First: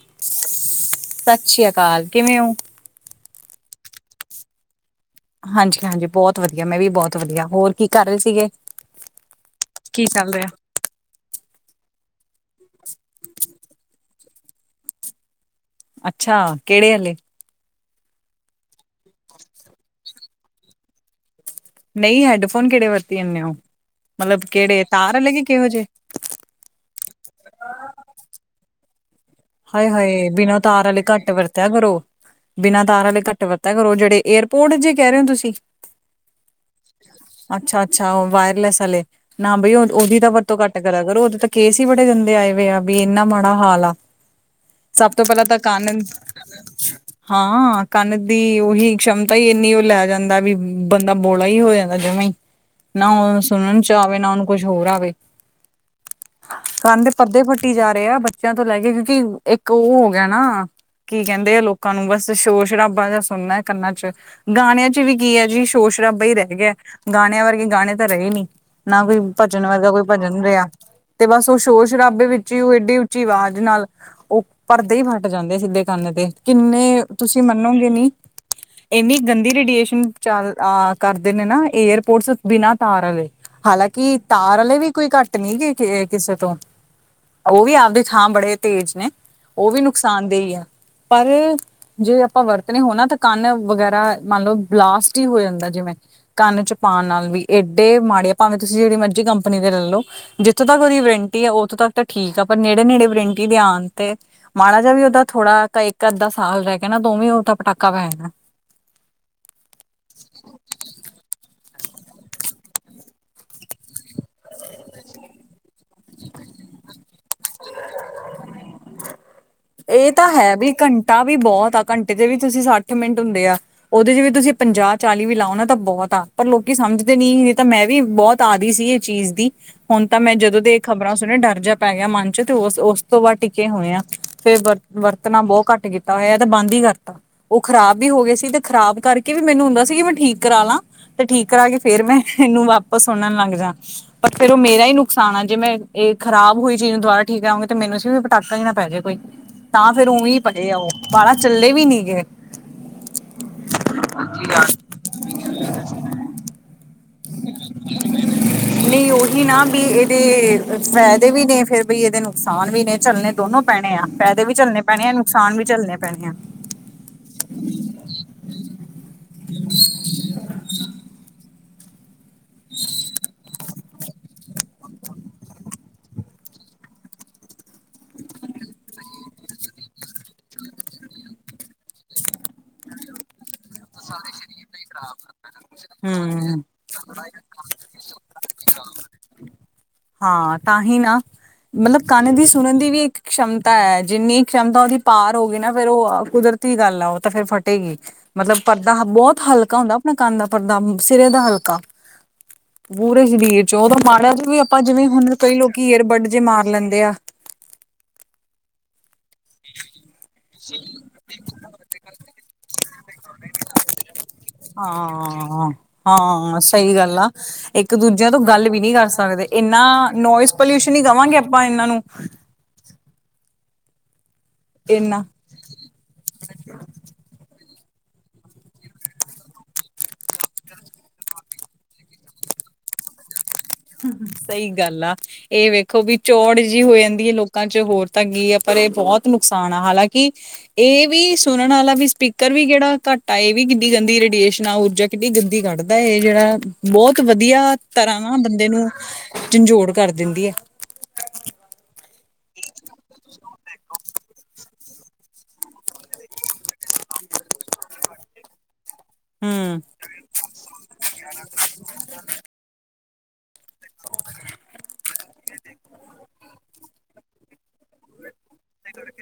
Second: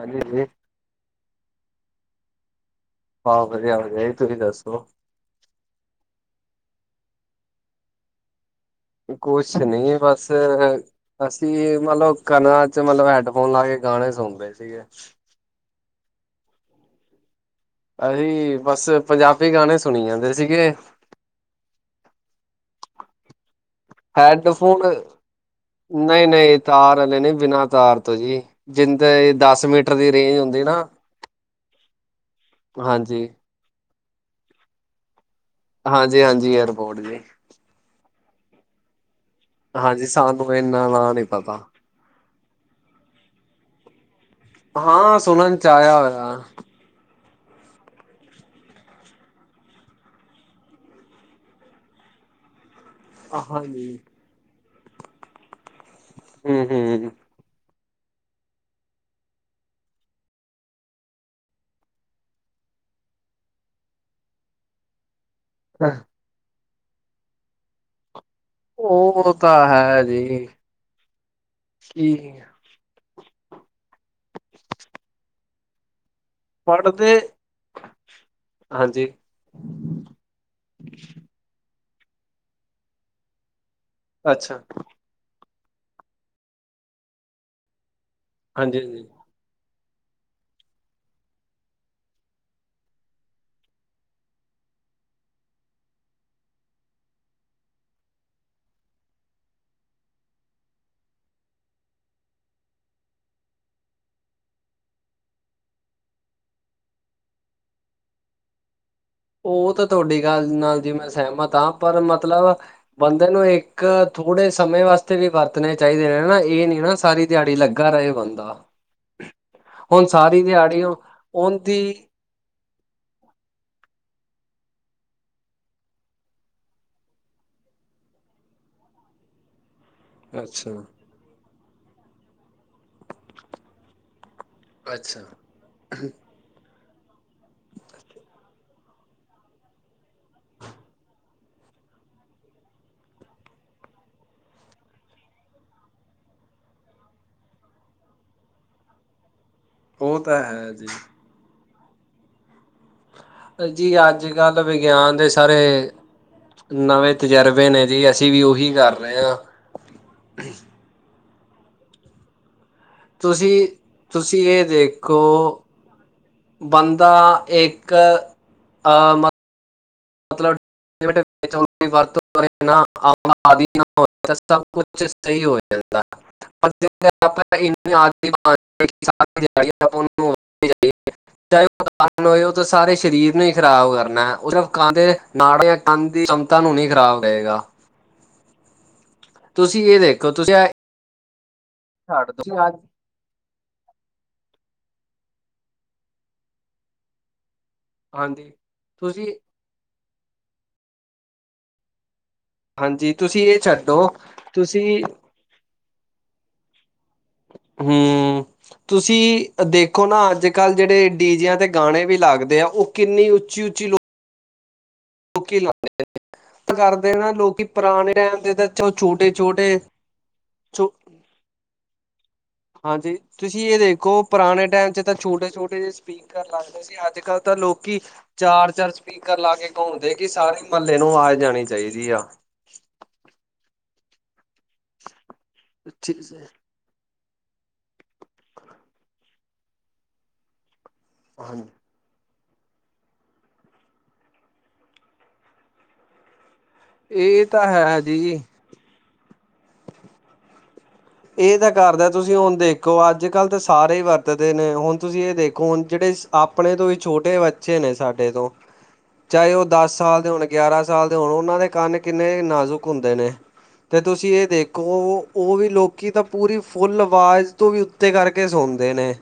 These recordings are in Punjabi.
ਹਾਂਜੀ, ਹਾਂਜੀ ਸਤਿ ਸ੍ਰੀਆ ਕਾਲ ਕਿਵੇਂ ਹੋ? ਬਾਹ ਵਧੀਆ ਵਧੀਆ ਤੁਸੀਂ ਦੱਸੋ? ਹਾਂਜੀ, ਹਾਂਜੀ ਬੌਤ ਵਧੀਆ ਮੈਂ ਵੀ ਬੌਤ ਵਧੀਆ ਹੋਰ ਕੀ ਕਰ ਰਹੇ ਸੀਗੇ। ਕੁਛ ਨਹੀਂ ਕੀ ਬਸ ਚੱਲ ਰਿਹਾ? ਅਸੀਂ ਮਲਬ ਕਨਾ ਚ ਮਲਬ ਹੈਡਫੋਨ ਲਾ ਕੇ ਗਾਣੇ ਸੁਣਦੇ ਸੀਗੇ। ਅੱਛਾ ਕਿਹੜੇ ਆਲੇ। ਅਸੀਂ ਬਸ ਪੰਜਾਬੀ ਗਾਣੇ ਸੁਣੀ ਜਾਂਦੇ ਸੀਗੇ। ਨਹੀਂ ਹੈਡਫੋਨ ਕਿਹੜੇ ਵਰਤੀ ਜਾਂਨੇ ਓ ਮਲਬ ਹੈਡਫੋਨ ਕਿਹੜੇ ਤਾਰ ਆਲੇ ਕਿ ਕਿਹੋ ਹੋਜੇ ਨਹੀਂ, ਨਹੀਂ ਤਾਰ ਆਲੇ ਨੀ ਬਿਨਾਂ ਤਾਰ ਤੋਂ ਜੀ ਜਿੰਦੇ ਦਸ ਹਾਏ, ਮੀਟਰ ਦੀ ਹਾਏ ਰੇਂਜ ਬਿਨਾਂ ਹੁੰਦੀ ਨਾ ਤਾਰ ਆਲੇ ਘੱਟ ਵਰਤਿਆ ਕਰੋ। ਬਿਨਾਂ ਤਾਰ ਆਲੇ ਹਾਂਜੀ ਘੱਟ ਵਰਤਿਆ ਕਰੋ, ਜਿਹੜੇ ਏਅਰਪੋਰਟ ਜੇ ਕਹਿ ਰਹੇ ਓ ਤੁਸੀ ਹਾਂਜੀ ਹਾਂਜੀ ਏਅਰਪੋਰਟ ਜੀ ਅੱਛਾ, ਅੱਛਾ ਉਹ ਵਾਇਰਲੈਸ ਆਲੇ ਨਾ ਬਈ ਹਾਂਜੀ ਉਹਦੀ ਤਾਂ ਸਾਨੂੰ ਵਰਤੋਂ ਘੱਟ ਇਨਾ ਕਰਿਆ ਨਾਂ ਨੀ ਕਰੋ ਉਹਦੇ ਤਾਂ ਪਤਾ ਕੇਸ ਬੜੇ ਗੰਦੇ ਆਏ ਹੋ ਆ ਵੀ ਇੰਨਾ ਮਾੜਾ ਹਾਲ ਆ। ਸਭ ਹਾਂ ਤੋਂ ਪਹਿਲਾਂ ਸੁਣਨ ਤਾਂ ਚ ਆਇਆ ਕੰਨ ਹੋਇਆ ਹਾਂ ਕੰਨ ਦੀ ਉਹੀ ਸਮਤਾ ਈ ਇੰਨੀ ਉਹ ਲੈ ਜਾਂਦਾ ਵੀ ਬੰਦਾ ਬੋਲਾ ਈ ਹੋ ਜਾਂਦਾ। ਹਜੇ ਮਈ ਨਾ ਉਨੂੰ ਸੁਣਨ 'ਚ ਹਾਂਜੀ ਆਵੇ ਨਾ ਉਨੂੰ ਕੁਛ ਹੋਰ ਆਵੇ, ਹੂੰ ਕੰਨ ਦੇ ਹੂੰ ਪਦੇ ਫ ਟੀ ਜਾ ਰੇ ਆ ਬੱਚੇਆਂ ਤੋਂ ਲੈ ਕੇ ਕਿਉਂਕਿ ਇਕ ਅੋ ਹੋ ਗਿਆ ਨਾ ਕੀ ਕਹਿੰਦੇ ਲੋਕਾਂ ਨੂੰ ਬਾਸ ਸ਼ੋਰ-ਸ਼ਰਾਬਾ ਜੇਆ ਸੁਣਨਾ, ਕੰਨਾਂ 'ਚ ਗਾਣੇਆਂ 'ਚ ਵੀ ਕੀ ਐ ਜੀ, ਸ਼ੋਰ-ਸ਼ਰਾਬਾ ਈ ਰੈ ਗੇਆ, ਗਾਣੇਆਂ ਵਰਗੇ ਗਾਣੇ ਤਾਂ ਰਹੇ ਨੀ। ਨਾ ਕੋਈ ਉਹ ਤਾਂ ਭਜਨ ਦਾ ਹੈ ਕੋਈ ਭਜਨ ਜੀ ਰੇਹਾ ਤੇ ਬਾਸ ਉਹ ਸ਼ੋਰ-ਸ਼ਰਾਬੇ ਕੀ ਵਿੱਚ ਹੀ ਅੋ ਏਡੀ। ਉੱਚੀ ਆਵਾਜ਼ ਨਾਲ ਅੋ ਪਰਦੇ ਈ ਫਾਟ ਜਾਂਦੇ, ਸਿੱਧੇ ਕੰਨ ਦੇ। ਕਿੰਨੇ ਪੜ੍ਹਦੇ ਤੁਸੀਂ ਮੰਨੋਗੇ ਨੀ, ਹਾਂਜੀ ਏਨੀ ਗੰਦੀ ਰੇਡੀਏਸ਼ਨ 'ਚਾਲ ਆ ਕਰ। ਦਿਨੇ ਨਾ ਏਅਰਪੋਰਟਸ ਬਿਨਾਂ ਤਾਰ ਵਾਲੇ, ਹਾਲਾਂਕਿ ਅੱਛਾ ਤਾਰ ਵਾਲੇ ਵੀ। ਕੋਈ ਘੱਟ ਨੀ ਗੇ ਕਿਸੇ ਤੋਂ, ਓ ਵੀ ਆਪਦੀ ਥਾਂ ਬੜੇ ਹਾਂਜੀ ਤੇਜ਼ ਹਾਂਜੀ ਨੇ। ਓ ਵੀ ਨੁਕਸਾਨ ਦੇਈ ਆ ਪਰ। ਜੇ ਅਪਾਂ ਵਰਤਣੇ ਹੋ ਨਾ ਤਾਂ ਕੰਨ ਵਗੈਰਾ ਮੰਨ ਲਓ ਬਲਾਸਟ ਹੀ ਹੋ ਜਾਂਦਾ, ਜਿਵੇਂ। ਕੰਨ 'ਚ ਪਾਣ ਨਾਲ ਵੀ ਏਡੇ ਮਾੜੇ, ਭਾਵੇਂ ਤੁਸੀਂ ਜੇੜੀ ਮਰਜ਼ੀ ਕੰਪਨੀ ਦੇ ਲੈ ਲੋ। ਜਿੱਥੋਂ ਤੱਕ ਉਦੀ ਵਰੰਟੀ ਆ ਉੱਥੋਂ ਤੱਕ ਤਾਂ ਠੀਕ ਆ ਪਰ ਨੇੜੇ-ਨੇੜੇ ਵਰੰਟੀ ਦੇ ਆਣ 'ਤੇ। ਮਾੜਾ ਜਾਵੀ ਉਦਾ ਥੋੜਾ ਇੱਕ-ਅੱਧਾ ਸਾਲ ਰੈ ਗਿਆ ਨਾ, ਦੋਵੇਂ ਉਦਾ ਪਟਾਕਾ ਪੈ ਜਾਣਾ। ਉਹ ਤਾਂ ਤੁਹਾਡੀ ਗੱਲ ਨਾਲ ਜੀ ਮੈਂ ਸੈਮਤ ਹਾਂ, ਪਰ ਮਤਲਬ ਬੰਦੇ ਨੂੰ ਏਕ ਥੋੜੇ ਸਮੇਂ ਵਾਸੇ। [unintelligible] ਵੀ ਵਰਤਣੇ ਚਾਹੀਦੇ ਨੇ ਨਾ ਏ ਨੀ ਨਾ ਸਾਰੀ ਦਿਹਾੜੀ ਲੱਗਾ ਰਹੇ ਬਣਦਾ। ਇਹ ਤਾਂ ਹੈ ਵੀ, ਘੰਟਾ ਵੀ ਬਹੁਤ ਉਹਦੀ ਆ। ਘੰਟੇ ਦੇ ਵੀ ਸੱਠ ਮਿੰਟ ਹੁੰਦੇ ਆ। ਉਦੇ 'ਚ ਵੀ ਤੁਸੀਂ ਪੰਜਾਹ-ਚਾਲੀ ਵੀ ਲਾਓ ਨਾ ਤਾਂ ਬੋਤ ਆ ਪਰ ਲੋਕੀ ਸਮਝਦੇ ਨਹੀਂ ਤਾਂ ਮੈਂ ਵੀ ਬੋਤ ਆਦੀ ਸੀ ਚੀਜ਼ ਦੀ। ਹੁਣ ਤਾਂ ਮੈਂ ਜਦੋਂ ਅੱਛਾ ਦੇ ਖ਼ਬਰਾਂ ਸੁਣੇ ਡਾਰ ਜਾ ਪੈ ਗਿਆ ਮਾਨ 'ਚ, ਤੇ ਉਸ ਉਸ ਤੋਂ ਬਾਅਦ ਟਿੱਕੇ ਹੋਏ ਆ। ਫਿਰ ਅੱਛਾ ਵਰਤਣਾ ਬੋਤ ਘੱਟ ਕੀਤਾ ਹੋਇਆ। ਬੰਦ ਹੀ ਕਰਤਾ ਉਹ ਖ਼ਰਾਬ ਵੀ ਹੋ ਗਏ ਸੀ, ਤੇ ਖਰਾਬ ਕਰਕੇ ਵੀ ਮੈਨੂੰ ਹੁੰਦਾ ਸੀ ਬਟ ਠੀਕ ਕਰ ਲਾ ਤੇ ਠੀਕ ਕਰਾ ਕੇ ਫਿਰ ਮੈਂ ਏਨੂੰ ਵਾਪਸ ਸੁਣਨ ਲੱਗ ਜਾ। ਪਰ ਫਿਰ ਉਹ ਮੇਰਾ ਹੀ ਨੁਕਸਾਨ ਆ। ਜੇ ਮੈਂ ਏ ਖਰਾਬ ਹੋਈ ਚੀਜ਼ ਨੂੰ ਦੁਬਾਰਾ ਠੀਕ ਕਰਾ ੳਗੀ ਤੇ ਮੈਨੂੰ ਸੀਂ ਵੀ ਪਟਾਕਾ ਹੀ ਨਾ ਪੈ ਜੇ ਕੋਈ। ਤਾਂ ਫਿਰ ਉਹ ਉਵੇਂ ਤਾਂ ਪੱਲੇ ਹੈ ਉਹ ਜੀ ਬਾਹਾਂ ਚੱਲੇ ਵੀ ਨੀ ਗਏ। ਅੱਜ ਕੱਲ ਵਿਗਿਆਨ ਦੇ ਸਾਰੇ। ਨਵੇਂ ਤਜਰਬੇ ਨੇ ਜੀ ਅਸੀਂ ਵੀ ਉਹੀ ਕਰ ਨਹੀਂ ਰਹੇ ਹਾਂ ਉਹੀ ਨਾ ਵੀ ਏ। ਤੇ ਫੈਦੇ ਵੀ ਨੇ ਫਿਰ ਬਈ ਏਦੇ ਨੁਕਸਾਨ ਵੀ ਨੇ ਚੱਲਣੇ ਦੋਨੋ ਤੁਸੀਂ ਪੈਣੇ ਆ। ਤੁਸੀਂ ਫੈਦੇ ਵੀ ਚੱਲਣੇ ਪੈਣੇ ਆ ਨੁਕਸਾਨ ਵੀ ਚੱਲਣੇ ਪੈਣੇ ਆ। ਹੁੰਦਾ ਇੱਕ ਆ। ਮਤਲਬ [unintelligible] ਕੁਛ ਸਈ ਹੋ ਜਾਂਦਾ। [unintelligible] [unintelligible] ਚਾਹੇ ਉਹ ਹੋਏ ਉਹ ਤਾਂ ਸਾਰੇ ਸਰੀਰ ਨੇ। ਖ਼ਰਾਬ ਕਰਨਾ ਉਸ ਕੰਨ ਦੇ ਨਾੜੇ ਕੰਨ ਦੀ ਸਮਤਾ ਹੂੰ। ਨੂੰ ਨੀ ਖ਼ਰਾਬ ਰਹੇਗਾ। ਇਹ ਦੇਖੋ ਤੁਸੀਂ ਹਾਂ, ਇਹ ਤਾਂ ਹੀ ਨਾ। ਮਤਲਬ, ਛੱਡ ਕੰਨ ਦੀ ਦਿਓ ਸੁਣਨ ਦੀ ਵੀ ਇੱਕ ਸਮਤਾ ਹੈ ਜਿੰਨੀ ਸਮਤਾ ਉਦੀ ਪਾਰ ਹੋ ਗਈ ਨਾ ਫਿਰ ਉਹ ਕੁਦਰਤੀ ਗੱਲ ਆ ਉਹ ਤਾਂ ਫਿਰ ਫਟ ਫੱਟੇਗੀ ਹਾਂਜੀ ਮਤਲਬ ਪਰਦਾ ਤੁਸੀਂ ਬੋਤ ਹਲਕਾ ਹੁੰਦਾ। ਆਪਣੇ ਕੰਨ ਦਾ ਪਰਦਾ ਸਿਰੇ ਦਾ ਹਲਕਾ। ਹਾਂਜੀ ਪੂਰੇ ਤੁਸੀਂ ਇਹ ਸਰੀਰ 'ਚੋ ਛੱਡੋ ਮਾੜਾ ਜੀ ਵੀ ਆਪਾਂ ਤੁਸੀਂ ਜਿਵੇਂ ਹੁਣ ਕਈ ਲੋਕੀ ਏਅਰਬੱਡ ਜੇ ਮਾਰ ਲੈਂਦੇ ਆ। ਹੂੰ, ਤੁਸੀਂ ਦੇਖੋ ਨਾ ਅੱਜ ਅੱਜ ਕੱਲ ਜਿਹੜੇ ਡੀਜੇ ਆਂ 'ਤੇ ਗਾਣੇ ਵੀ ਲੱਗਦੇ ਆ, ਅੋ ਕਿੰਨੀ ਉੱਚੀ-ਉੱਚੀ ਲੋ ਹਾਂ-ਹਾਂ, ਸਈ ਕਰਦੇ ਗੱਲ ਆ। ਨਾ ਲੋਕੀ ਇੱਕ ਪੁਰਾਣੇ -ਦੂਜਿਆਂ ਤੋਂ ਟਾਈਮ ਦੇ ਗੱਲ ਵੀ ਤਾਂ ਨਹੀਂ ਕਰ ਛੋਟੇ ਸਕਦੇ ਛੋਟੇ ਏਨਾ ਨੋਇਜ਼ ਪੋਲਊਸ਼ਨ ਹੀ ਕਵਾਂਗੇ ਆਪਾਂ ਇਨ੍ਹਾਂ ਨੂੰ। ਹਾਂਜੀ ਤੁਸੀਂ ਏ ਦੇਖੋ ਪੁਰਾਣੇ ਟਾਈਮ ਚ ' ਤਾਂ ਇਨਾ ਛੋਟੇ-ਛੋਟੇ ਜੇ। ਪੀਕਰ ਲਾਂਦੇ ਸੀ, ਆੱਜ-ਕਾੱਲ੍ਹ ਤਾਂ ਲੋਕੀ ਚਾਰ-ਚਾਰ ਸਪੀਕਰ ਲਾ ਕੇ ਘੁੰਮਦੇ ਕਿ ਸਾਰੀ ਮਲੇ ਨੂੰ ਵਾਜ਼ ਜਾਣੀ ਚਾਈਦੀ ਆ। ਸਈ ਗੱਲ ਆ ਏ ਵੇਖੋ ਵੀ ਚੌੜ ਏ ਹੋ ਜਾਂਦੀ ਆ ਲੋਕਾਂ 'ਚ ਹੋਰ ਤਾਂ ਕੀ ਆ ਪਰ ਏ ਬਹੁਤ ਨੁਕਸਾਨ ਆ ਹਾਲਾਂਕਿ ਏ ਵੀ ਹਾਂਜੀ ਸੁਣਨ ਵਾਲਾ ਵੀ ਸਪੀਕ ਸਪੀਕਰ ਵੀ ਕੇੜਾ ਘੱਟਾ ਆ, ਏ ਵੀ ਕਿੱਡੀ ਗੰਦੀ ਰਡੇਸ਼ਨਾ ਊਰਜਾ ਕਿੱਡੀ ਗੰਦੀ ਕੱਢਦਾ ਏ ਜੇੜਾ ਬੋਤ ਇਹ ਵੱਧੀਆ ਤਾਂ ਹੈ ਜੀ ਤਰ੍ਹਾਂ ਨਾ ਬੰਦੇ ਨੂੰ ਝੰਜੋੜ ਕਰ ਦਿੰਦੀ ਆ। ਏ ਤਾਂ ਕਰਦਾ ਤੁਸੀਂ ਹੁਣ ਦੇਖੋ ਅੱਜ -ਕੱਲ ਤਾਂ ਸਾਰੇ ਈ ਵਰਤਦੇ ਨੇ ਹੁਣ ਤੁਸੀਂ ਏ ਦੇਖੋ ਹੁਣ ਜੇੜੇ ਆਪਣੇ ਤੋਂ ਵੀ ਛੋਟੇ ਬੱਚੇ ਨੇ ਸਾਡੇ ਤੋਂ ਹੂੰ! ਚਾਏ ਓ ਦਸ ਸਾਲ ਦੇ ਹੋਣ, ਗਿਆਰਾਂ ਸਾਲ ਦੇ ਹੋਣ, ਓਨਾਂ ਦੇ ਕੰਨ ਕਿੰਨੇ ਨਾਜ਼ੁਕ ਹੁੰਦੇ ਨੇ। ਤੇ ਤੁਸੀਂ ਏ ਦੇਖੋ ਓ ਵੀ ਲੋਕੀ ਤਾਂ ਪੂਰੀ ਫੁੱਲ ਆਵਾਜ਼ ਓਤੋਂ ਵੀ ਉੱਤੇ ਕਰਕੇ ਸੁਣਦੇ ਨੇ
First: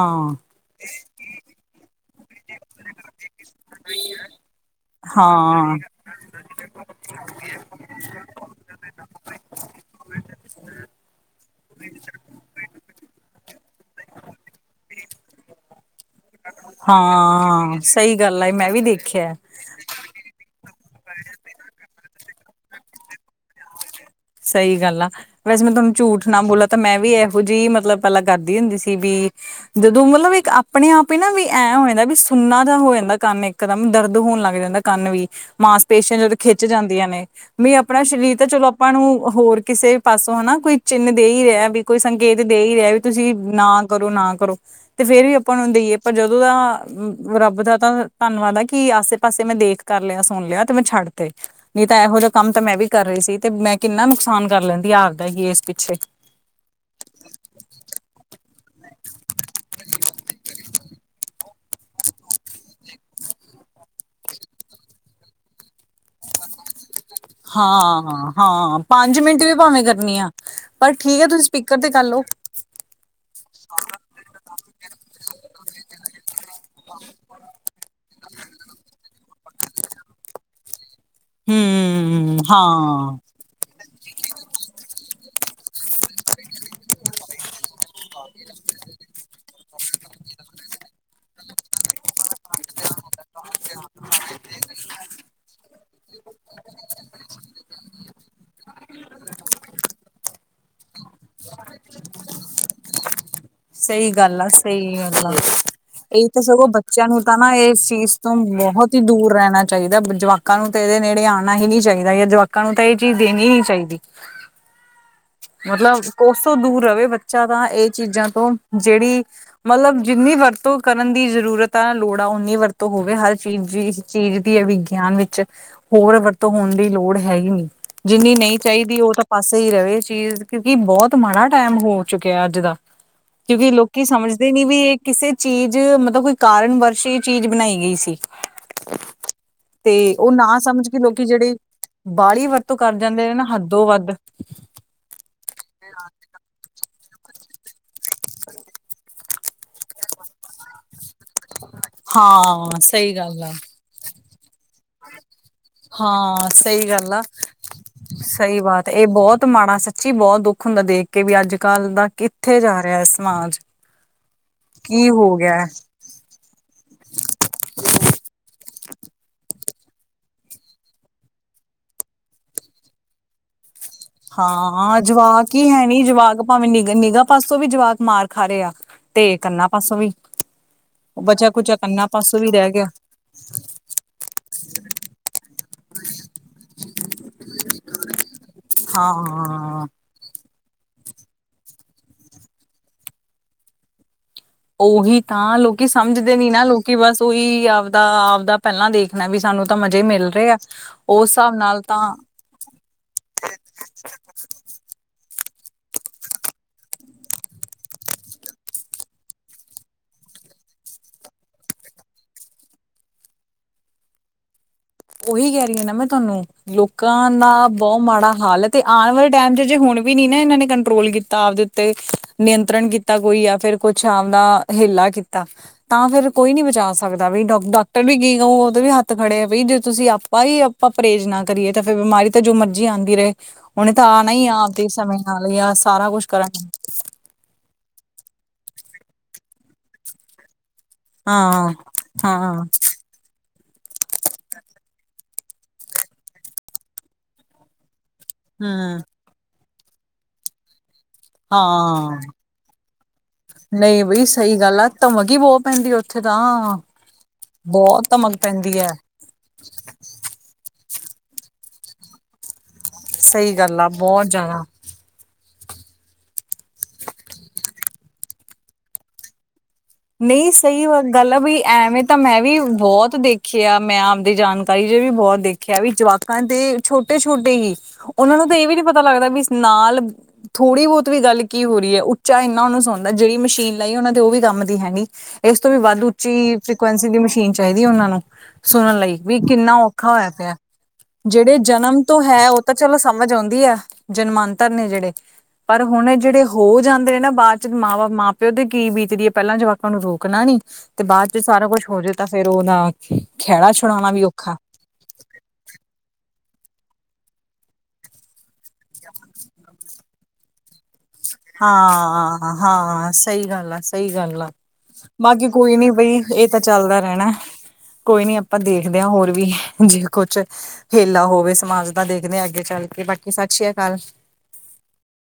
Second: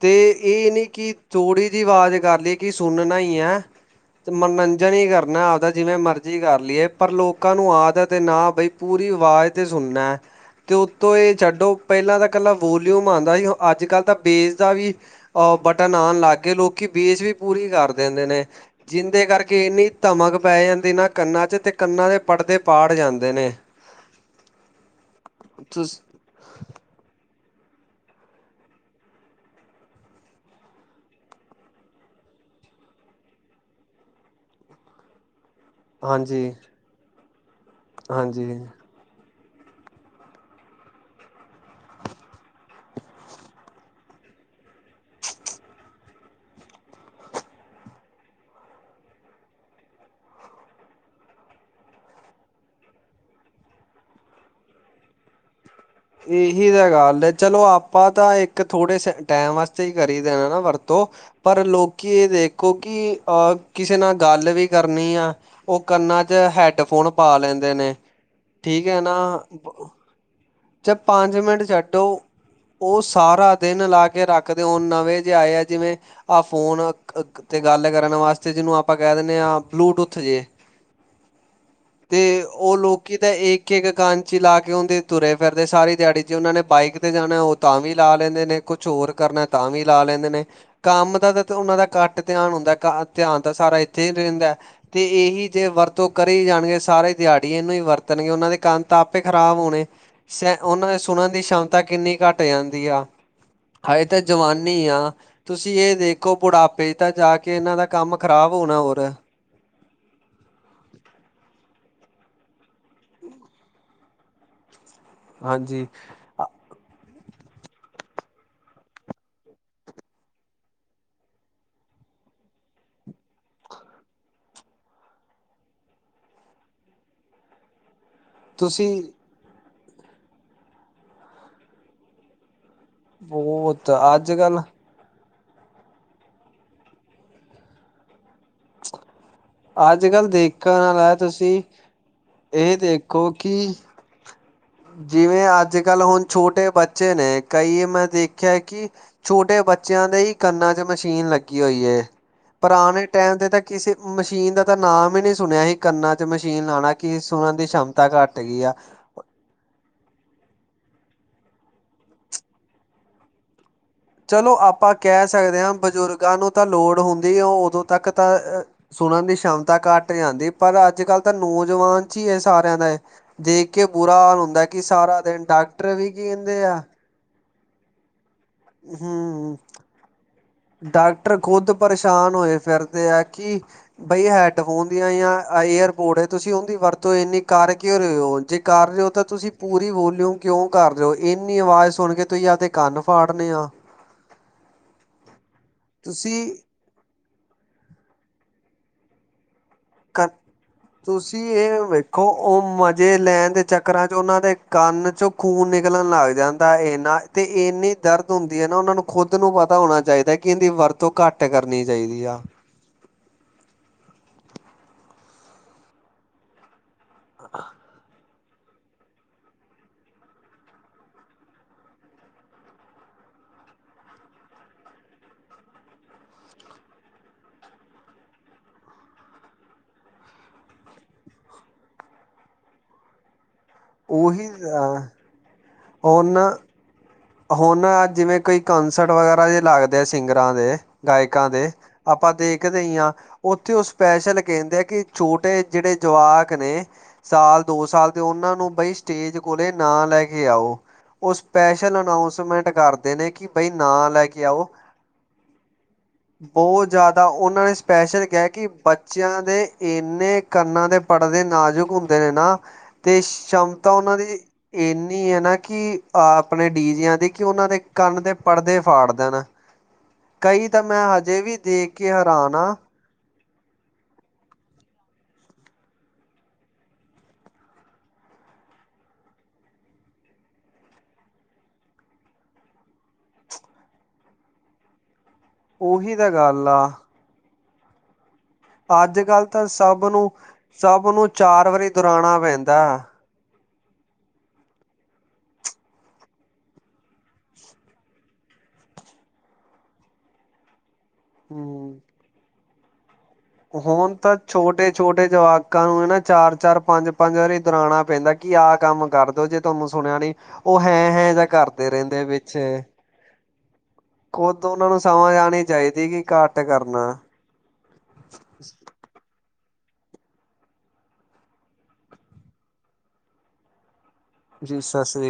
ਤੇ ਏ ਨੀ ਕਿ ਥੋੜ੍ਹੀ ਜੀ ਵਾਜ਼ ਕਰ ਲਈਏ ਕਿ ਸੁਣਨਾ ਈ ਆ, ਮਨੋਰੰਜਨ ਈ ਕਰਨਾ ਆਪਦਾ ਹਾਂ ਜਿਵੇਂ ਮਰਜ਼ੀ ਮਰਜ਼ੀ ਕਰ ਲਈਏ ਪਰ ਲੋਕਾਂ ਨੂੰ ਆਦਤ ਏ ਨਾ ਬਈ ਪੂਰੀ ਆਵਾਜ਼ ਤੇ ਸੁਣਨਾ। ਤੇ ਉੱਤੋਂ ਏ ਛੱਡੋ ਪੇਲਾਂ ਤਾਂ ਕੱਲਾ ਵੋਲਿਊਮ ਆਂਦਾ ਸੀ ਓ ਅੱਜ- ਕੱਲ੍ਹ ਤਾਂ ਬੇਸ ਦਾ ਵੀ ਅਹ ਬਟਨ ਆਣ ਲੱਗ ਗਏ ਲੋਕੀਂ ਬੇਸ ਵੀ ਪੂਰੀ ਹਾਂ, ਕਰ ਸਹੀ ਦਿੰਦੇ ਗੱਲ ਨੇ ਆ, ਮੈਂ ਵੀ ਜਿੰਦੇ ਦੇਖਿਆ। ਕਰਕੇ ਕਿ ਇੰਨੀ ਧਮਕ ਪੈ ਜਾਂਦੀ ਨਾ ਕੰਨਾਂ 'ਚ ਤੇ ਕੰਨਾਂ ਦੇ ਪਰਦੇ ਪਾਟ ਜਾਂਦੇ ਨੇ। ਸਈ ਗੱਲ ਆ ਵੈਸੇ ਮੈਂ ਤੁਆਨੂੰ ਤੁਸ ਝੂਠ ਨਾ ਬੋਲਾ ਤਾਂ ਮੈਂ ਵੀ ਐਹੋ ਜੇਈ ਮਤਲਬ ਪੇਲਾਂ ਕਰਦੀ ਹੁੰਦੀ ਸੀ ਵੀ ਜਦੋਂ ਮਤਲਬ ਇੱਕ ਆਪਣੇ ਆਪ ਹੀ ਨਾ ਵੀ ਐਂ ਹੋ ਜਾਂਦਾ ਵੀ ਸੁਨਾ ਜਿਹਾ ਹੋ ਜਾਂਦਾ ਕੰਨ ਇੱਕ ਇਕਦੱਮ ਦਰਦ ਹੋਣ ਲੱਗ ਜਾਂਦਾ ਕੰਨ ਵੀ ਮਾਸ ਪੇਸ਼ਿਆਂ ਜਦ ਹਾਂਜੀ ਖਿੱਚ ਜਾਂਦੀਆਂ ਨੇ ਵੀ ਆਪਣਾ ਸ਼ਰੀਰ ਤਾਂ ਹਾਂਜੀ। ਚਲੋ ਆਪਾਂ ਨੂੰ ਹੋਰ ਕਿਸੇ ਪਾਸੋਂ ਹਨਾ ਕੋਈ ਚਿੰਨ੍ਹ ਦੇ ਈ ਰੇਆ ਵੀ ਕੋਈ ਸੰਕੇਤ ਦੇ ਈ ਰੇਆ ਵੀ ਤੁਸੀਂ ਨਾ ਕਰੋ, ਨਾ ਕਰੋ। ਤੇ ਫੇਰ ਵੀ ਆਪਾਂ ਨੂੰ ਦੇਈਏ ਪਰ ਜਦੋਂ ਦਾ ਰੱਬ ਦਾ ਤਾਂ ਧੰਨਵਾਦ ਆ ਕਿ ਆਸੇ- ਪਾਸੇ ਮੈਂ ਦੇਖ ਕਰ ਲੇਆ- ਸੁਣ ਲੇਆ ਤੇ ਮੈਂ ਛੱਡ ਤੇ ਨਈ ਤਾਂ ਐਹੋ ਜੇਆ ਕੰਮ ਤਾਂ ਮੈਂ ਵੀ ਕਰ ਰਈ ਸੀ। ਤੇ ਮੈਂ ਕਿੰਨਾ ਨੁਕਸਾਨ ਕਰ ਲੇਂਦੀ ਆਵਦਾ ਕਿ ਏਸ ਪਿੱਛੇ। ਏਹੀ ਤਾਂ ਗੱਲ ਐ ਚਲੋ ਆਪਾਂ ਤਾਂ ਇੱਕ ਥੋੜੇ ਸਟਾਏਮ ਵਾਸਤੇ ਈ ਕਰੀ ਦਾ ਨਾ ਵਰਤੋਂ ਪਰ ਲੋਕੀਂ ਏ ਦੇਖੋ ਕਿ ਅਹ ਕਿਸੇ ਨਾਲ ਗੱਲ ਵੀ ਕਰਨੀ ਆ ਓ ਕੰਨਾਂ 'ਚ ਹੈਡਫੋਨ ਪਾ ਲੇਂਦੇ ਨੇ ਹਾਂ ਠੀਕ ਐ ਨਾ ਮੀਆ ਜਾ ਪੰਜ ਮਿੰਟ ਛੱਡੋ ਓ ਸਾਰਾ ਦਿਨ ਲਾ ਕੇ ਰੱਖਦੇ ਹੁਣ ਨਵੇਂ ਜੇਏ ਆਏ ਆ ਜਿਵੇਂ ਆਹ ਫ਼ੋਨ ਤੇ ਗੱਲ ਕਰਨ ਵਾਸਤੇ ਜਿਨੂੰ ਆਪਾਂ ਕੈ ਦਿੰਦੇ ਹਾਂ ਬਲੂਟੂਥ ਜੇ। ਤੇ ਹਮ ਓ ਲੋਕੀ ਹਾਂ ਤਾਂ ਇੱਕ ਇੱਕ- ਇੱਕ ਕੰਨ ਚ ਲਾ ਕੇ ਓ ਤੇ ਤੁਰੇ ਫਿਰਦੇ ਸਾਰੀ ਦਿਆੜੀ ਜੇ ਓਨਾਂ ਨੇ ਬਾਈਕ ਤੇ ਜਾਣਾ ਓ ਤਾਂ ਵੀ ਲਾ ਲੇਂਦੇ ਨੇ ਕੁਛ ਹੋਰ ਕਰਨਾ ਤਾਂ ਵੀ ਲਾ ਲੇਂਦੇ ਨੇ। ਕੰਮ ਦਾ ਤੇ ਓਨਾ ਦਾ ਘੱਟ ਧਿਆਨ ਹੁੰਦਾ, ਧਿਆਨ ਤਾਂ ਸਾਰਾ ਇੱਥੇ ਈ ਰੇਂਦਾ। ਤੇ ਏਹੀ ਜੇ ਵਰਤੋਂ ਕਰੇ ਜਾਣਗੇ ਸਾਰੇ ਦਿਆੜੀ ਏਨੂੰ ਈ ਵਰਤਣਗੇ ਓਨਾਂ ਦੇ ਕੰਨ ਤਾਂ ਆਪੇ ਖ਼ਰਾਬ ਹੋਣੇ। ਸ ਉਹਨਾਂ ਦੇ ਸੁਣਨ ਦੀ ਸ਼ਨਤਾਂ ਕਿੰਨੀ ਘੱਟ ਜਾਂਦੀ ਆ। ਹਜੇ ਸਹੀ ਤਾਂ ਗੱਲ ਜਵਾਨੀ ਸਹੀ ਆ ਗੱਲ ਤੁਸੀਂ ਏ ਇਹ ਦੇਖੋ ਤਾਂ ਸਗੋਂ ਬੁਢਾਪੇ 'ਚ ਤਾਂ ਜਾ ਕੇ ਏਨਾਂ ਦਾ ਕੰਮ ਖ਼ਰਾਬ ਹੋਣਾ। ਬੋਹਤ ਈ ਹੋਰ ਦੂਰ ਰੈਣਾ ਚਾਈਦਾ ਜਵਾਕਾਂ ਨੂੰ ਤਾਂ ਏਦੇ ਨੇੜੇ ਆਣਾ ਹੀ ਨਈ ਚਾਈਦਾ ਜਾਂ ਜਵਾਕਾਂ ਨੂੰ ਤਾਂ ਏ ਚੀਜ਼ ਦੇਣੀ ਨੀ ਚਾਈਦੀ। ਹਾਂਜੀ ਮਤਲਬ ਕੋਸੋ ਦੂਰ ਰਵੇ ਬੱਚਾ ਤਾਂ ਏ ਚੀਜ਼ਾਂ ਤੋਂ ਜਿਹੜੀ। ਮਤਲਬ ਜਿੰਨੀ ਵਰਤੋਂ ਕਰਨ ਦੀ ਜ਼ਰੂਰਤ ਆ ਲੋੜਾਂ ਉਨੀ ਵਰਤੋਂ ਹੋਵੇ ਹਰ ਚੀਜ਼ ਦੀ। ਚੀਜ਼ ਦੀ [unintelligible] ਵਿਗਿਆਨ ਵਿੱਚ ਹੋਰ ਵਰਤੋਂ ਹੋਣ ਦੀ ਲੋੜ ਹੈ ਹੀ ਨਹੀਂ। ਜਿੰਨੀ ਨਹੀਂ ਚਾਹੀਦੀ ਤੁਸੀਂ ਉਹ ਤਾਂ ਪਾਸੇ ਹੀ ਰਵੇ ਚੀਜ਼ ਕਿਉਂਕਿ ਬਹੁਤ ਮਾੜਾ ਟਾਈਮ ਹੋ ਚੁੱਕਿਆ ਅੱਜ ਦਾ। ਕਿਉਂਕਿ ਬਹੁਤ ਲੋਕੀਂ ਅੱਜ ਸਮਝਦੇ ਕੱਲ ਨੀ ਵੀ ਇਹ। ਕਿਸੇ ਚੀਜ਼ ਮਤਲਬ ਕੋਈ ਕਾਰਨ ਵਰਸ਼ ਚੀਜ਼ ਬਣਾਈ ਗਈ ਸੀ। ਤੇ ਅੱਜ ਕੱਲ ਉਹ ਨਾ ਦੇਖਣ ਸਮਝ ਕੇ ਵਾਲਾ ਲੋਕੀਂ ਜਿਹੜੀ ਤੁਸੀਂ ਬਾਲੀ ਵਰਤੋਂ ਇਹ ਕਰ ਜਾਂਦੇ ਦੇਖੋ ਨੇ ਨਾ ਕਿ ਹੱਦੋ ਵੱਧ। [unintelligible] ਜਿਵੇਂ ਅੱਜ ਕੱਲ੍ਹ ਹੁਣ ਛੋਟੇ ਬੱਚੇ ਬੱਚੇ ਨੇ, ਕਈ ਮੈਂ ਦੇਖਿਆ ਕਿ ਛੋਟੇ ਬੱਚਿਆਂ ਦੇ ਹੀ ਕੰਨਾਂ ਤੇ ਮਸ਼ੀਨ ਲੱਗੀ ਹੋਈ ਹੈ, ਹਾਂ ਪੁਰਾਣੇ ਸਹੀ ਟਾਈਮ ਗੱਲ ਤੇ ਆ ਤਾਂ ਕਿਸੇ ਮਸ਼ੀਨ ਦਾ ਤਾਂ ਨਾਮ ਹੀ ਨਹੀਂ ਸੁਣਿਆ ਸੀ, ਹੀ ਕੰਨਾਂ ਚ ਹਾਂ ਮਸ਼ੀਨ ਸਹੀ ਲਾਉਣਾ ਗੱਲ ਕਿ ਆ ਸੁਨਣ ਦੀ ਸ਼ਮਤਾ ਘੱਟ ਸਹੀ ਗਈ ਆ। ਬਾਤ ਇਹ ਬਹੁਤ ਮਾੜਾ ਸੱਚੀ ਬਹੁਤ ਦੁੱਖ ਹੁੰਦਾ ਦੇਖ ਕੇ ਵੀ ਅੱਜ ਕੱਲ੍ਹ ਦਾ ਕਿੱਥੇ ਜਾ ਰਿਹਾ ਹੈ ਸਮਾਜ ਚਲੋ ਆਪਾਂ ਕੀ ਕਹਿ ਹੋ ਗਿਆ ਸਕਦੇ ਹੈ ਹਾਂ, ਬਜ਼ੁਰਗਾਂ ਨੂੰ ਤਾਂ ਲੋੜ ਹੁੰਦੀ ਉਹ ਉਦੋਂ ਤੱਕ ਤਾਂ ਸੁਣਨ ਦੀ ਸ਼ਮਤਾ ਘੱਟ ਜਾਂਦੀ ਹੈ, ਪਰ ਅੱਜ ਕੱਲ੍ਹ ਤਾਂ ਨੌਜਵਾਨ ਚ ਹੀ ਹੈ ਸਾਰਿਆਂ ਦਾ ਦੇਖ ਕੇ ਬੁਰਾ ਹਾਲ ਹੁੰਦਾ ਕਿ, ਹਾਂ ਸਾਰਾ ਦਿਨ ਜਵਾਕ ਹੀ ਹੈ ਡਾਕਟਰ ਨੀ ਵੀ ਕੀ ਜਵਾਕ ਕਹਿੰਦੇ ਭਾਵੇਂ ਆ। ਨਿ ਨਿਗਾਹ ਪਾਸੋਂ ਵੀ ਜਵਾਕ ਮਾਰ ਖਾ ਰਹੇ ਆ, ਤੇ ਹੂੰ ਕੰਨਾ ਪਾਸੋਂ ਵੀ ਡਾਕਟਰ ਬਚਾ ਖੁਦ ਕੁਚਾ ਕੰਨਾਂ ਪਰੇਸ਼ਾਨ ਪਾਸੋਂ ਵੀ ਹੋਏ ਰਹਿ ਗਿਆ ਫਿਰਦੇ ਆ ਕਿ ਬਈ ਹੈਡਫੋਨ ਦੀਆਂ, ਯਾ ਈਅਰਪੋਡ ਹੈ ਤੁਸੀਂ ਉਹਦੀ ਵਰਤੋਂ ਇੰਨੀ ਕਰ ਕਿਉਂ ਰਹੇ ਹੋ। ਜੇ ਜੇ ਕਰ ਰਹੇ ਹੋ ਤਾਂ ਤੁਸੀਂ ਹਾਂ ਪੂਰੀ ਵੋਲਿਊਮ ਕਿਉਂ ਕਰ ਰਹੇ ਹੋ, ਇੰਨੀ ਆਵਾਜ਼ ਸੁਣ ਕੇ ਤੁਸੀਂ ਆਪਦੇ ਕੰਨ ਫਾੜ [unintelligible] ਉਹੀ ਤਾਂ ਲੋਕੀ ਸਮਝਦੇ ਤੁਸੀਂ ਨੀ ਨਾ, ਲੋਕੀ ਬਸ ਉਹੀ ਆਪਦਾ ਆਪਦਾ ਪਹਿਲਾਂ ਦੇਖ ਵੀ ਸਾਨੂੰ ਤਾਂ ਮਜ਼ੇ ਹੀ ਮਿਲ ਕ ਰਹੇ ਆ, ਉਸ ਤੁਸੀਂ ਹਿਸਾਬ ਇਹ ਨਾਲ ਤਾਂ ਵੇਖੋ ਉਹ ਮਜ਼ੇ ਲੈਣ ਦੇ' ਚੱਕਰਾਂ ਚ ਉਹਨਾਂ ਦੇ ਕੰਨ 'ਚ ਖੂਨ ਨਿਕਲਣ ਲੱਗ ਜਾਂਦਾ। ਇਹਨਾਂ ਤੇ ਇੰਨੀ ਦਰਦ ਹੁੰਦੀ ਹੈ, ਨਾ ਉਹਨਾਂ ਨੂੰ ਖੁਦ ਨੂੰ ਪਤਾ ਹੋਣਾ ਚਾਹੀਦਾ ਕਿ ਇਹਦੀ ਵਰਤੋਂ ਘੱਟ ਕਰਨੀ ਚਾਹੀਦੀ ਆ, ਉਹੀ ਕਹਿ ਰਹੀ ਹ ਨਾ ਮੈਂ ਤੁਹਾਨੂੰ ਲੋਕਾਂ ਦਾ ਬਹੁਤ ਮਾੜਾ ਹਾਲ ਹੈ। ਤੇ ਆਉਣ ਵਾਲੇ ਟਾਈਮ ਚ ਜੇ ਹੁਣ ਵੀ ਨਹੀ ਨਾ ਇਹਨਾਂ ਨੇ ਕੰਟਰੋਲ ਕੀਤਾ ਆਪਦੇ ਉੱਤੇ ਨਿਯੰਤਰਣ ਕੀਤਾ ਤਾ ਕੋਈ ਆ ਫਿਰ ਕੁਛ [unintelligible] ਦਾ ਹੇਲਾ ਕੀਤਾ। ਤਾਂ ਫਿਰ ਕੋਈ ਨੀ ਬਚਾ ਸਕਦਾ, ਵੀ ਡਾ ਡਾਕਟਰ ਵੀ ਕੀ ਕਹੁ ਉਹ ਉਹਦੇ ਵੀ ਹੱਥ ਖੜੇ ਹੈ ਬਈ ਜ ਤੁਸੀਂ ਆਪਾਂ ਹੀ ਆਪਾਂ ਪਰੇਜ਼ ਨਾ ਕਰੀਏ, ਤਾਂ ਫਿਰ ਬਿਮਾਰੀ ਤਾਂ ਜੇੜੀ ਮਰਜੀ ਆਉਂਦੀ ਰਹੇ। ਉਹਨੇ ਤਾਂ ਆਣਾ ਹੀ ਉਹੀ ਆਪਦੇ ਅ ਸਮੇਂ ਨਾਲ, ਯਾ ਸਾਰਾ ਕੁਛ ਹੁਣ ਕਰਨਗੇ। ਹੁਣ ਜਿਵੇਂ ਕੋਈ ਕੌਸੰਟ ਵਗੈਰਾ ਜੇ ਲੱਗਦੇ ਆ ਸਿੰਗਰਾਂ ਦੇ ਗਾਇਕਾਂ ਦੇ ਹਾਂ ਆਪਾਂ ਹਾਂ ਦੇਖਦੇ ਹੀ ਹਾਂ। ਉੱਥੇ ਉਹ ਸਪੈਸ਼ਲ ਕਹਿੰਦੇ ਆ, ਕਿ ਛੋਟੇ ਜਿਹੜੇ ਜਵਾਕ ਨੇ ਸਾਲ ਦੋ ਸਾਲ ਤੇ ਉਹਨਾਂ ਨੂੰ ਬਈ ਹਮ ਸਟੇਜ ਕੋਲੇ ਨਾ ਲੈ ਕੇ ਆਓ, ਉਹ ਸਪੈਸ਼ਲ ਸਪੈਸ਼ਲ ਹਾਂ ਅਨਾਊਸਮੈਂਟ ਕਰਦੇ ਨੇ ਕਿ ਬਾਈ ਨਹੀਂ ਨਾ ਲੈ ਬਈ ਕੇ ਸਹੀ ਆਓ। ਗੱਲ ਆ ਧਮਕ ਹੀ ਬਹੁਤ ਪੈਂਦੀ ਉੱਥੇ ਤਾਂ ਬਹੁਤ ਜ਼ਿਆਦਾ ਉਹਨਾਂ ਨੇ ਬਹੁਤ ਸਪੈਸ਼ਲ ਧਮਕ ਕੈ, ਕੇ ਪੈਂਦੀ ਹੈ ਬੱਚਿਆਂ ਦੇ ਇੰਨੇ ਕੰਨਾਂ ਦੇ ਪੜ੍ਹਦੇ ਨਾਜ਼ੁਕ ਹੁੰਦੇ ਨੇ ਨਾ, ਤੇ ਸਹੀ ਗੱਲ ਆ ਸ਼ਮਤਾ ਉਹਨਾਂ ਬਹੁਤ ਦੀ ਜ਼ਿਆਦਾ ਇੰਨੀ ਹੈ ਨਾ, ਕਿ ਆਪ ਆਪਣੇ ਡਿਜਿਆ ਦੀ ਕਿ ਉਹਨਾਂ ਦੇ ਕੰਨ ਦੇ ਪੜਦੇ ਫਾੜ ਦੇਣ। ਨਹੀਂ, ਕਈ ਤਾਂ ਸਹੀ ਮੈਂ ਗੱਲ ਹੈ, ਹਜੇ ਵੀ ਦੇਖ ਐਵੇਂ ਕੇ ਤਾਂ ਮੈਂ ਹੈਰਾਨ ਵੀ ਆ ਬਹੁਤ ਦੇਖ ਦੇਖੇ ਆ ਮੈਂ ਆਪਦੀ ਜਾਣਕਾਰੀ ਚ ਵੀ ਬਹੁਤ ਦੇਖਿਆ ਹੈ, ਬਈ ਜਵਾਕਾਂ ਤੇ ਛੋਟੇ ਛੋਟੇ ਹੀ। ਉਹਨਾਂ ਨੂੰ ਤਾਂ ਇਹ ਵੀ ਨੀ ਪਤਾ ਲੱਗਦਾ ਵੀ ਨਾਲ ਥੋੜ੍ਹੀ ਬਹੁਤ ਵੀ ਗੱਲ ਕੀ ਹੋ ਰਹੀ ਹੈ, ਉੱਚਾ ਇੰਨਾ ਓਨੂੰ ਸੁਣਦਾ, ਜਿਹੜੀ ਮਸ਼ੀਨ ਲਾਈ ਉਹਨਾਂ [unintelligible] ਉਹ ਵੀ ਕੰਮ ਕੰਮ ਦੀ ਹੈ ਹੀਂ, ਇਸ ਤੋਂ ਵੀ ਵੱਧ ਉਹੀ ਤਾਂ ਉੱਚੀ ਗੱਲ ਆ ਫਰੀਕਵੈਂਸੀ ਦੀ ਮਸ਼ੀਨ ਚਾਹੀਦੀ ਹੈ ਉਹਨਾਂ ਨੂੰ। ਸੁਨਨ ਲਈ ਅੱਜ ਵੀ ਕੱਲ ਤਾਂ ਕਿੰਨਾ ਸਭ ਔਖਾ ਹੋਇਆ ਨੂੰ ਪੇਆ, ਸਭ ਨੂੰ ਜਿਹੜੇ ਚਾਰ ਵਾਰੀ ਜਨਮ ਤੋਂ ਦੁਹਰਾਣਾ ਹੈ ਉਹ ਤਾਂ ਪੈਂਦਾ ਚਲੋ ਸਮ ਸਮਝ ਆਉਂਦੀ ਐ ਜਨਮਾਂਤਰ ਨੇ ਜਿਹੜੇ ਪਰ ਹੁਣ ਜਿਹੜੇ ਹੋ ਜਾਂਦੇ ਨੇ ਬਾਅਦ ਚ ਮਾਂ ਬਾਪ ਮਾਂ ਪਿਓ ਤੇ ਕੀ ਬੀਤ ਦੀਏ ਪਹਿਲਾਂ ਜਵਾਕਾ ਨੂੰ ਰੋਕਣਾ ਨੀ, ਤੇ ਬਾਅਦ ਚ ਸਾਰਾ ਕੁੱਛ ਹੂੰ ਹੋ ਜੇ, ਤਾਂ ਫੇਰ ਉਹਦਾ ਖਹਿੜਾ ਛੁਡਾਉਣਾ ਵੀ ਔਖਾ ਛੋਟੇ ਜਵਾਕਾਂ ਨੂੰ ਨਾ ਚਾਰ ਚਾਰ, ਪੰਜ ਪੰਜ, ਵਾਰੀ ਦੋਰਾਉਣਾ ਪੈਂਦਾ ਕੀ ਆਹ ਕੰਮ ਕਰਦੋ, ਜੇ ਤੁਹਾਨੂੰ ਸੁਨਿਆ ਨੀ ਉਹ ਹੈਂ ਹੈਂ, ਜਾਂ ਕਰਦੇ ਰਹਿੰਦੇ ਹਾਂ ਵਿੱਚ ਹਾਂ ਸਹੀ ਗੱਲ ਐ ਸਹੀ ਗੱਲ ਐ ਨੂੰ ਸਮਝ ਬਾਕੀ ਆਣੀ ਕੋਈ ਨੀ ਚਾਹੀਦੀ ਬਈ ਕਿ ਇਹ ਘੱਟ ਤਾਂ ਚੱਲਦਾ ਕਰਨਾ ਰਹਿਣਾ ਕੋਈ ਨੀ ਆਪਾਂ ਦੇਖਦੇ ਹਾਂ ਹੋਰ ਵੀ ਜੇ ਕੁਛ ਹੇਲਾ ਹੋਵੇ ਸਮਾਜ ਦਾ ਦੇਖਦੇ ਆ ਅੱਗੇ ਚੱਲ ਕੇ ਬਾਕੀ ਸਤਿ ਸ੍ਰੀ ਅਕਾਲ ਜੀ ਸਸਿ ਸ਼੍ਰੀ